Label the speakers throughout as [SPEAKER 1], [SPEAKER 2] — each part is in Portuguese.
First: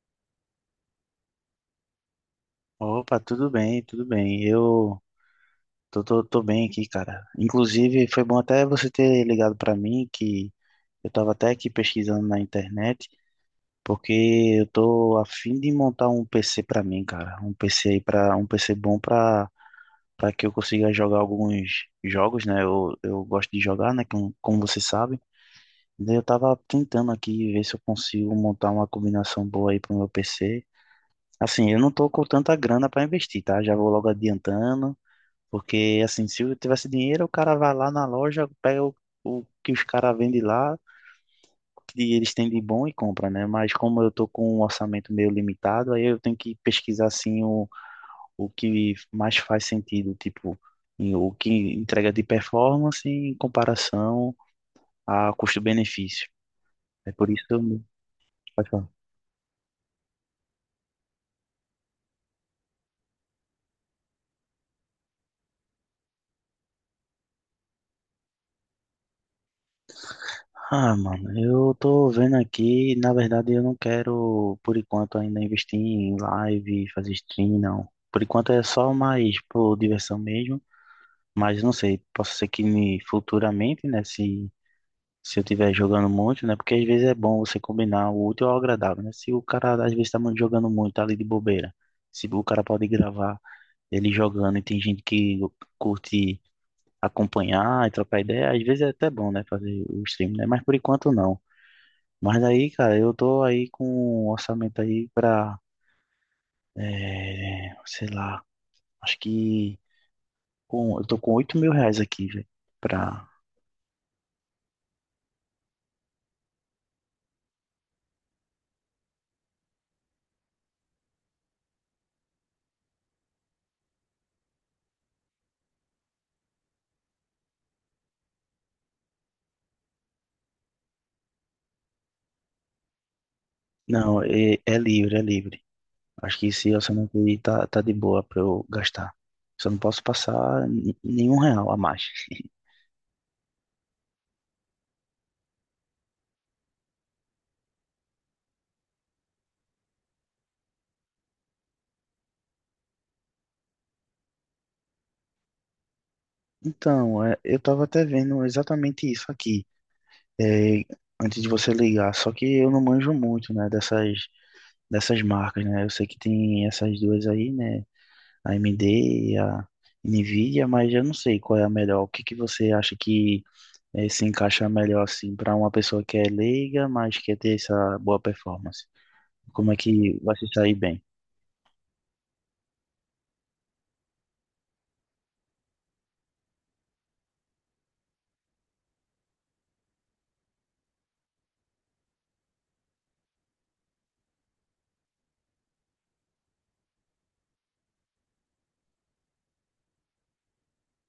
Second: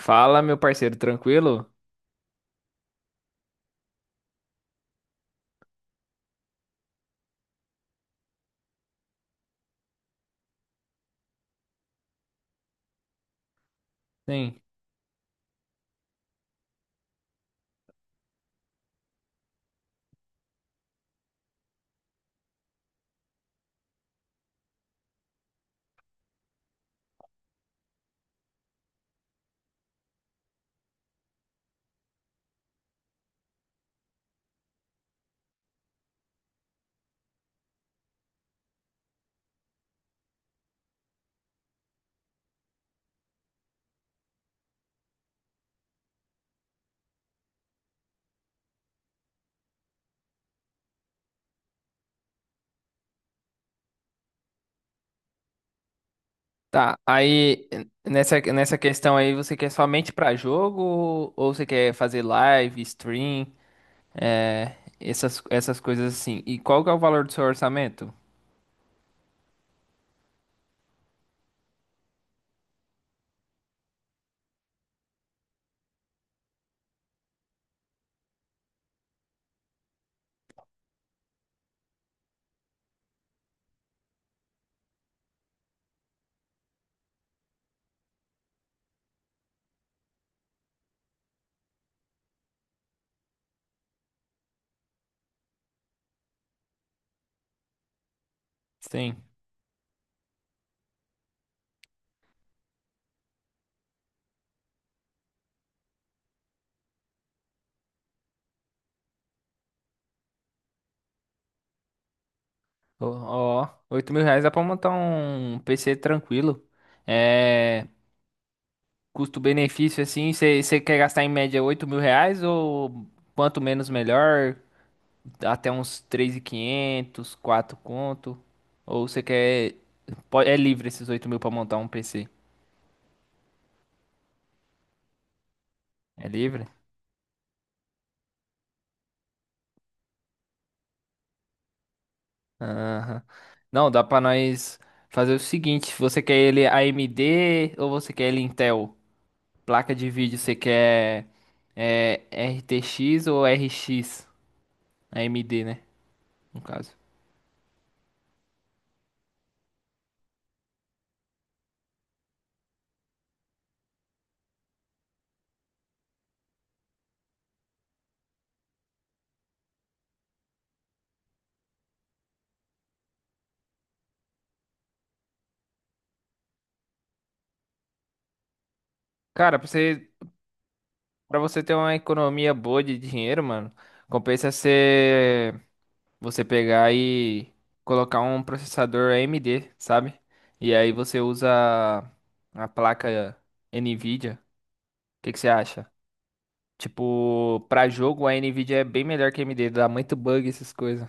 [SPEAKER 1] Fala, meu parceiro, tranquilo?
[SPEAKER 2] Opa, tudo bem, tudo bem. Eu tô bem aqui, cara. Inclusive, foi bom até você ter ligado pra mim, que eu tava até aqui pesquisando na internet, porque
[SPEAKER 1] Sim.
[SPEAKER 2] eu tô a fim de montar um PC pra mim, cara. Um PC aí para um PC bom pra para que eu consiga jogar alguns jogos, né? Eu gosto de jogar, né? Como você sabe. Daí eu tava tentando aqui ver se eu consigo montar uma combinação boa aí pro meu PC. Assim, eu não tô com tanta grana pra investir, tá? Já vou logo adiantando. Porque, assim, se eu tivesse dinheiro, o cara vai lá na loja, pega o que os caras vendem lá, que eles têm de bom e compra, né? Mas como eu tô com um orçamento meio limitado, aí eu tenho que pesquisar, assim, o que mais faz sentido, tipo, o que entrega de performance em comparação a custo-benefício.
[SPEAKER 1] Tá,
[SPEAKER 2] É por isso que
[SPEAKER 1] aí
[SPEAKER 2] eu...
[SPEAKER 1] nessa questão aí, você quer somente pra jogo ou você quer fazer live, stream, essas coisas assim? E qual que é o valor do seu orçamento?
[SPEAKER 2] Ah, mano, eu tô vendo aqui, na verdade eu não quero, por enquanto, ainda investir em live, fazer stream, não. Por enquanto é só mais por diversão mesmo, mas não sei, posso ser que me, futuramente, né, se eu tiver jogando muito, né, porque às vezes é bom você combinar o útil ao agradável, né, se o cara às vezes tá muito jogando muito, tá ali de bobeira, se o cara pode gravar ele jogando e tem gente que curte acompanhar e trocar ideia, às vezes é até
[SPEAKER 1] Sim.
[SPEAKER 2] bom, né, fazer o stream, né, mas por enquanto não. Mas aí, cara, eu tô aí com um orçamento aí pra, é, sei lá, acho que com, eu tô com R$ 8.000 aqui, velho,
[SPEAKER 1] Ó,
[SPEAKER 2] pra...
[SPEAKER 1] ó, 8 mil reais dá pra montar um PC tranquilo. É, custo-benefício assim, você quer gastar em média 8 mil reais ou quanto menos melhor? Até uns 3.500, 4 conto. Ou você quer. É livre esses 8 mil pra montar um PC?
[SPEAKER 2] Não, é, é livre, é livre.
[SPEAKER 1] É
[SPEAKER 2] Acho que
[SPEAKER 1] livre?
[SPEAKER 2] esse orçamento aí tá, tá de boa pra eu gastar. Só não posso passar nenhum real a mais.
[SPEAKER 1] Aham. Não, dá pra nós fazer o seguinte: você quer ele AMD ou você quer ele Intel? Placa de vídeo, você quer é, RTX ou RX? AMD, né? No caso.
[SPEAKER 2] Então, é, eu tava até vendo exatamente isso aqui, é, antes de você ligar, só que eu não manjo muito, né, dessas marcas, né? Eu sei que tem essas duas aí, né? A AMD e a Nvidia, mas eu não sei qual é a melhor. O que que você acha que se encaixa melhor assim para uma pessoa que é leiga, mas quer ter essa boa performance?
[SPEAKER 1] Cara,
[SPEAKER 2] Como é que vai se sair bem?
[SPEAKER 1] pra você ter uma economia boa de dinheiro, mano, compensa ser. Você pegar e colocar um processador AMD, sabe? E aí você usa a placa NVIDIA. O que que você acha? Tipo, pra jogo a NVIDIA é bem melhor que a AMD, dá muito bug essas coisas.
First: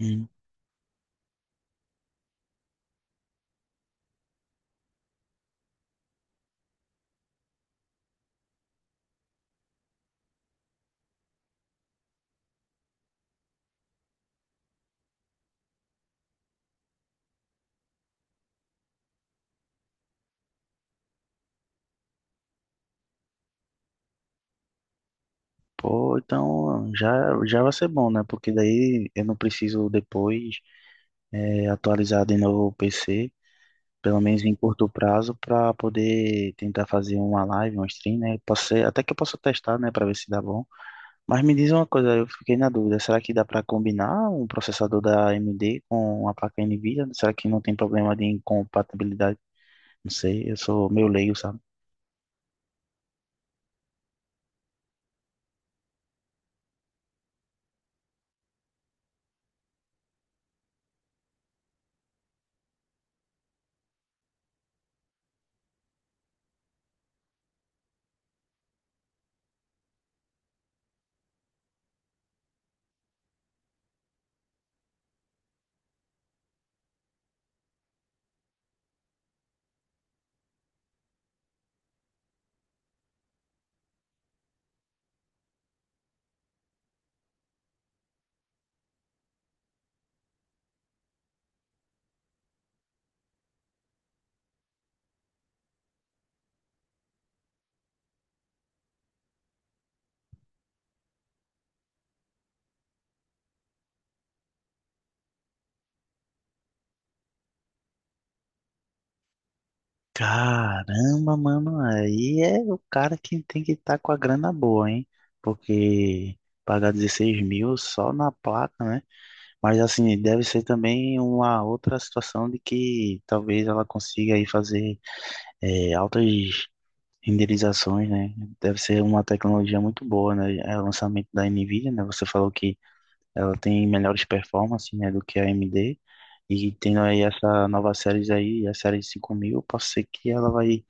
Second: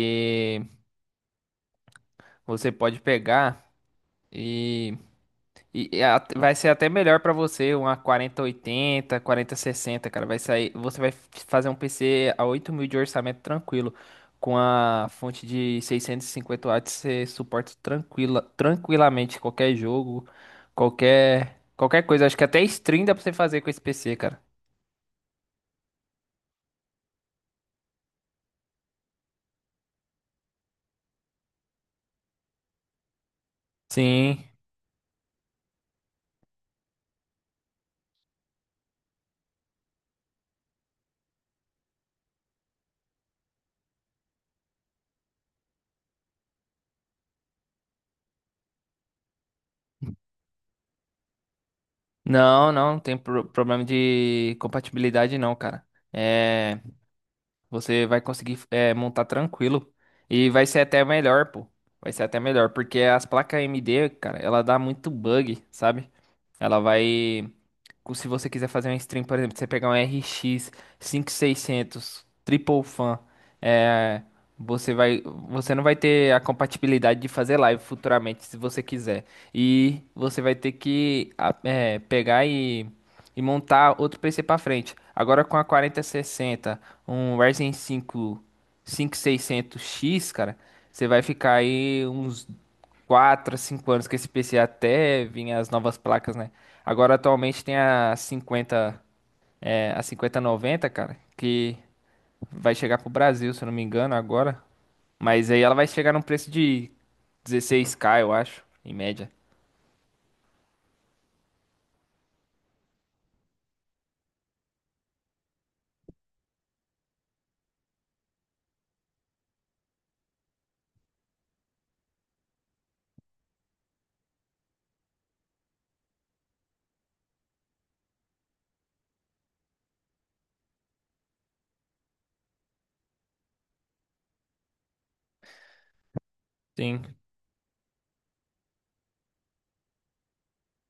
[SPEAKER 2] Hum.
[SPEAKER 1] você pode pegar e vai ser até melhor pra você, uma quarenta oitenta, quarenta sessenta, cara. Vai sair, você vai fazer um PC a 8 mil de orçamento tranquilo. Com a fonte de 650 watts, você suporta tranquilamente qualquer jogo, qualquer coisa. Acho que até stream dá pra você fazer com esse PC, cara.
[SPEAKER 2] Pô, então já, já vai ser bom, né? Porque daí eu não preciso depois atualizar de novo o PC, pelo menos
[SPEAKER 1] Sim.
[SPEAKER 2] em curto prazo, para poder tentar fazer uma live, um stream, né? Até que eu possa testar, né, para ver se dá bom. Mas me diz uma coisa, eu fiquei na dúvida, será que dá para combinar um processador da AMD com a placa NVIDIA? Será que não tem problema de incompatibilidade? Não sei, eu sou meio leigo, sabe?
[SPEAKER 1] Não, não, não tem problema de compatibilidade, não, cara. É, você vai conseguir montar tranquilo. E vai ser até melhor, pô. Vai ser até melhor, porque as placas AMD, cara, ela dá muito bug, sabe? Ela vai se você quiser fazer uma stream, por exemplo, você pegar um RX 5600 Triple Fan, é, você vai, você não vai ter a compatibilidade de fazer live futuramente, se você quiser. E você vai ter que pegar e montar outro PC para frente. Agora com a 4060, um Ryzen 5 5600X, cara, você vai ficar aí uns 4, a 5 anos, que esse PC até vinha as novas placas, né? Agora atualmente tem a 50, a cinquenta noventa, cara, que vai chegar pro Brasil, se eu não me engano, agora. Mas aí ela vai chegar num preço de 16K, eu acho, em média.
[SPEAKER 2] Caramba, mano, aí é o cara que tem que estar com a grana boa, hein? Porque pagar 16 mil só na placa, né? Mas assim, deve ser também uma outra situação de que talvez ela consiga aí fazer altas renderizações, né? Deve ser uma tecnologia muito boa, né? É o lançamento da Nvidia, né? Você falou que ela tem melhores performances, né, do que a AMD. E tendo
[SPEAKER 1] Sim.
[SPEAKER 2] aí essa nova série aí, a série 5000, posso ser que ela vai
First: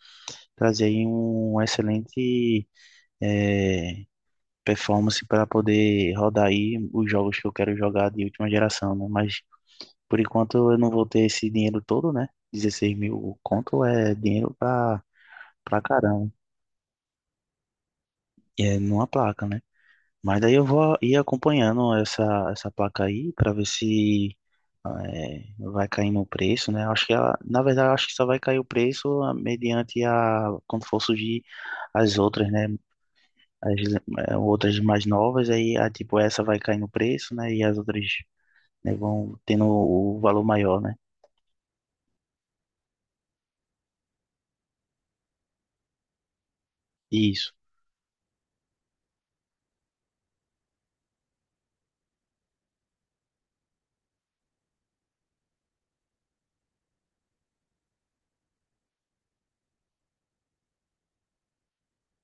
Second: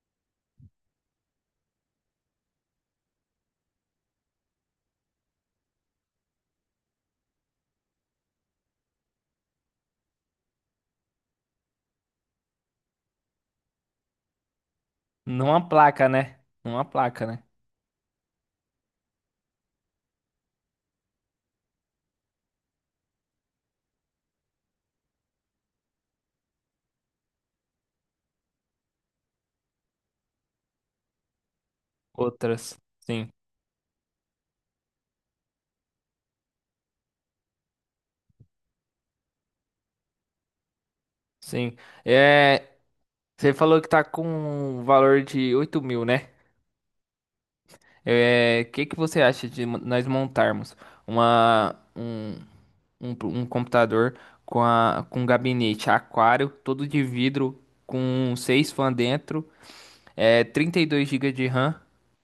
[SPEAKER 2] trazer aí um excelente eh, performance para poder rodar aí os jogos que eu quero jogar de última geração, né? Mas por enquanto eu não vou ter esse dinheiro todo, né? 16 mil conto é dinheiro
[SPEAKER 1] Numa
[SPEAKER 2] pra
[SPEAKER 1] placa,
[SPEAKER 2] caramba.
[SPEAKER 1] né? Numa placa, né?
[SPEAKER 2] E é numa placa, né? Mas daí eu vou ir acompanhando essa placa aí para ver se vai caindo o preço, né? Acho que ela, na verdade, eu acho que só vai cair o preço mediante a quando for surgir as outras, né?
[SPEAKER 1] Outras. Sim,
[SPEAKER 2] As outras mais novas, aí a, tipo essa vai cair no preço, né? E as outras né, vão tendo o valor maior, né?
[SPEAKER 1] sim. É, você falou que tá com um valor de 8 mil, né?
[SPEAKER 2] Isso.
[SPEAKER 1] É, que você acha de nós montarmos uma, um, um computador com gabinete aquário, todo de vidro, com 6 fãs dentro, 32 gigas de RAM,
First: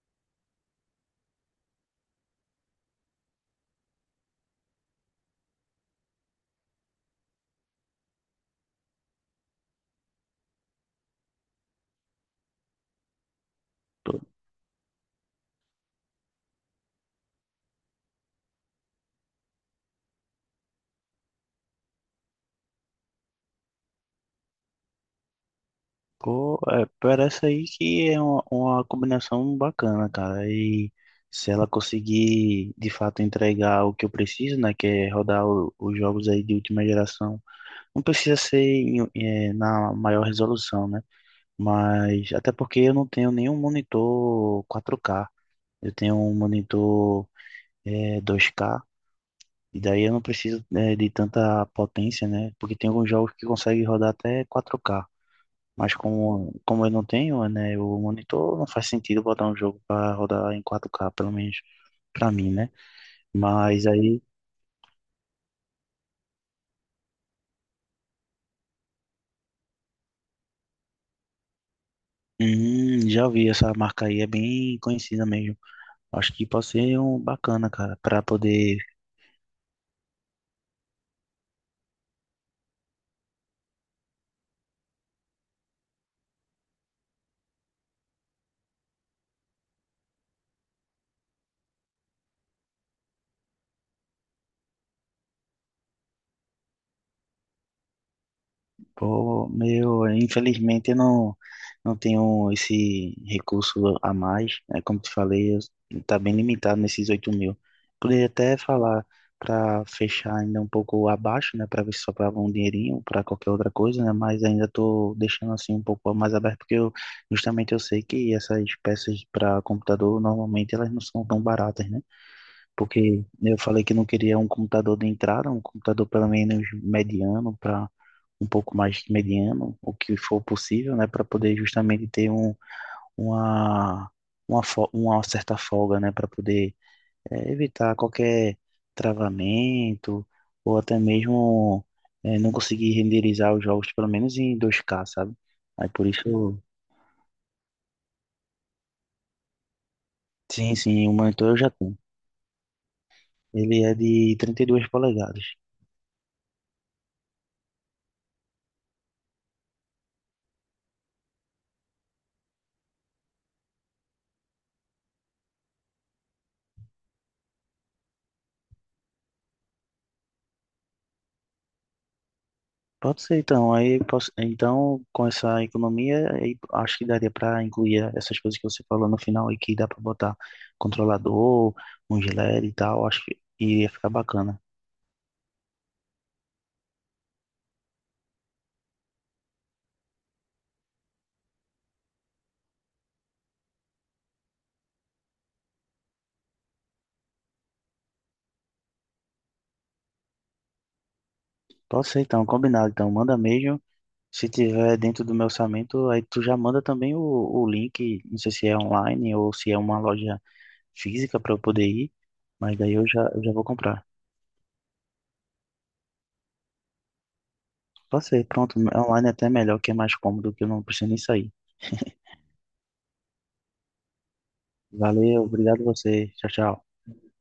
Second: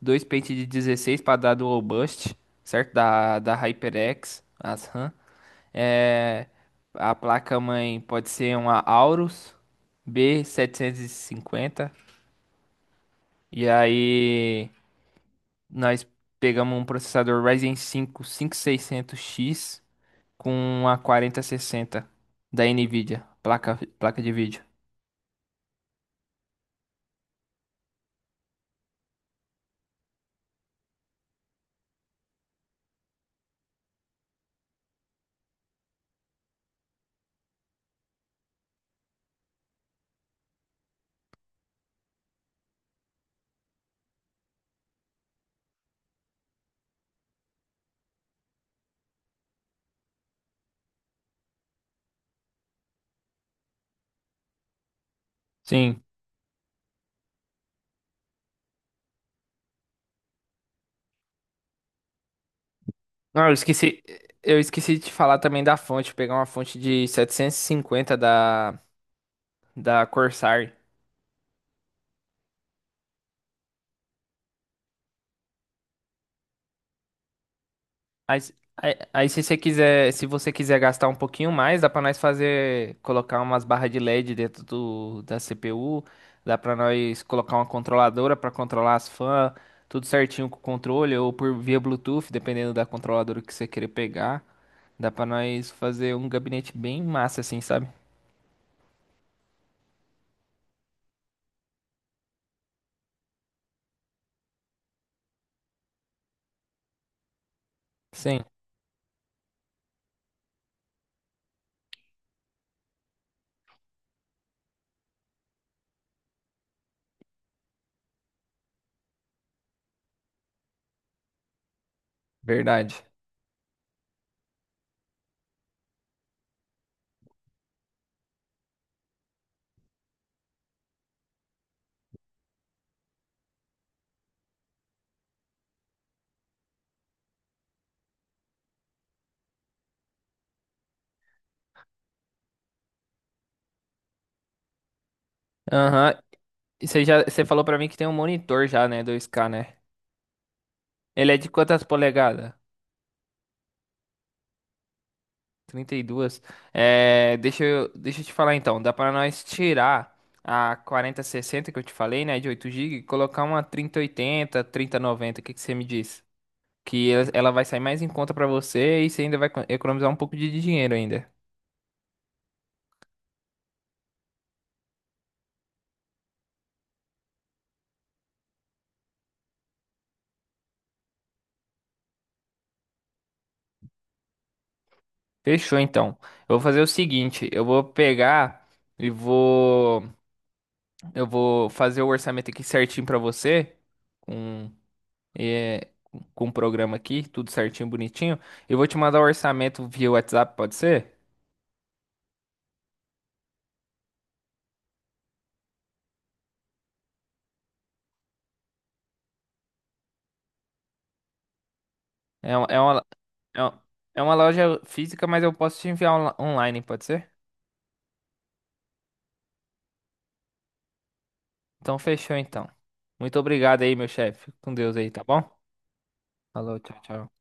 [SPEAKER 1] dois pentes de 16 para dar dual boost, certo? Da HyperX, as RAM. É, a placa-mãe pode ser uma Aorus b 750. E aí. Nós pegamos um processador Ryzen 5 5600X com uma 4060 da Nvidia, placa de vídeo.
[SPEAKER 2] Pô, é, parece aí que é uma combinação bacana, cara. E se ela conseguir de fato entregar o que eu preciso, né, que é rodar os jogos aí de última geração, não precisa ser na maior resolução, né? Mas até porque eu não tenho nenhum monitor 4K, eu tenho um monitor 2K. E daí eu não preciso de tanta potência, né? Porque tem alguns jogos que conseguem rodar até 4K. Mas
[SPEAKER 1] Sim.
[SPEAKER 2] como eu não tenho, né, o monitor não faz sentido botar um jogo para rodar em 4K pelo menos para mim, né?
[SPEAKER 1] Não,
[SPEAKER 2] Mas aí,
[SPEAKER 1] eu esqueci de te falar também da fonte, pegar uma fonte de 750 da Corsair.
[SPEAKER 2] já vi essa marca aí, é bem conhecida mesmo. Acho que pode ser um bacana, cara, para poder.
[SPEAKER 1] Aí, se você quiser, gastar um pouquinho mais, dá pra nós fazer, colocar umas barras de LED dentro da CPU, dá pra nós colocar uma controladora pra controlar as fãs, tudo certinho com o controle ou por via Bluetooth, dependendo da controladora que você querer pegar. Dá pra nós fazer um gabinete bem massa assim, sabe?
[SPEAKER 2] Pô, meu, infelizmente eu não tenho esse recurso a mais, né? Como te falei, tá bem limitado nesses 8 mil. Poderia
[SPEAKER 1] Sim,
[SPEAKER 2] até falar para fechar ainda um pouco abaixo, né? Para ver se sobrava um dinheirinho para qualquer outra coisa, né? Mas ainda tô deixando assim um pouco mais aberto, porque justamente eu sei que essas peças para computador normalmente elas não são tão baratas, né?
[SPEAKER 1] verdade.
[SPEAKER 2] Porque eu falei que não queria um computador de entrada, um computador pelo menos mediano um pouco mais mediano, o que for possível, né, para poder justamente ter uma, uma, uma certa folga, né, para poder evitar qualquer travamento ou até mesmo não conseguir renderizar os jogos, pelo menos em 2K, sabe? Aí por
[SPEAKER 1] Aham.
[SPEAKER 2] isso,
[SPEAKER 1] Você falou pra mim que tem um monitor já, né, 2K, né?
[SPEAKER 2] sim, sim, o
[SPEAKER 1] Ele é de
[SPEAKER 2] monitor eu já
[SPEAKER 1] quantas
[SPEAKER 2] tenho.
[SPEAKER 1] polegadas?
[SPEAKER 2] Ele é de 32 polegadas.
[SPEAKER 1] 32. É, deixa eu te falar então. Dá pra nós tirar a quarenta sessenta que eu te falei, né? De 8 GB, e colocar uma 3080, 3090. O que que você me diz? Que ela vai sair mais em conta pra você, e você ainda vai economizar um pouco de dinheiro ainda.
[SPEAKER 2] Pode ser então, aí posso, então com essa economia, aí acho que daria para incluir essas coisas que você falou no final aí que dá para botar controlador, um gilete e tal, acho que iria ficar bacana.
[SPEAKER 1] Fechou então. Eu vou fazer o seguinte: eu vou pegar e vou eu vou fazer o orçamento aqui certinho pra você. com é, com o programa aqui, tudo certinho, bonitinho. Eu vou te mandar o orçamento via WhatsApp, pode ser?
[SPEAKER 2] Pode ser então, combinado então, manda mesmo. Se tiver dentro do meu orçamento, aí tu já manda também o link, não sei se é online ou se é uma loja física para eu poder ir,
[SPEAKER 1] É,
[SPEAKER 2] mas daí eu já
[SPEAKER 1] é
[SPEAKER 2] vou
[SPEAKER 1] um-
[SPEAKER 2] comprar.
[SPEAKER 1] é uma loja física, mas eu posso te enviar online, pode ser?
[SPEAKER 2] Pode ser, pronto, online é até melhor, que é mais cômodo, que eu não preciso nem sair.
[SPEAKER 1] Então fechou então. Muito obrigado aí, meu chefe. Fica com Deus aí, tá
[SPEAKER 2] Valeu,
[SPEAKER 1] bom?
[SPEAKER 2] obrigado a você, tchau,
[SPEAKER 1] Falou,
[SPEAKER 2] tchau.
[SPEAKER 1] tchau, tchau.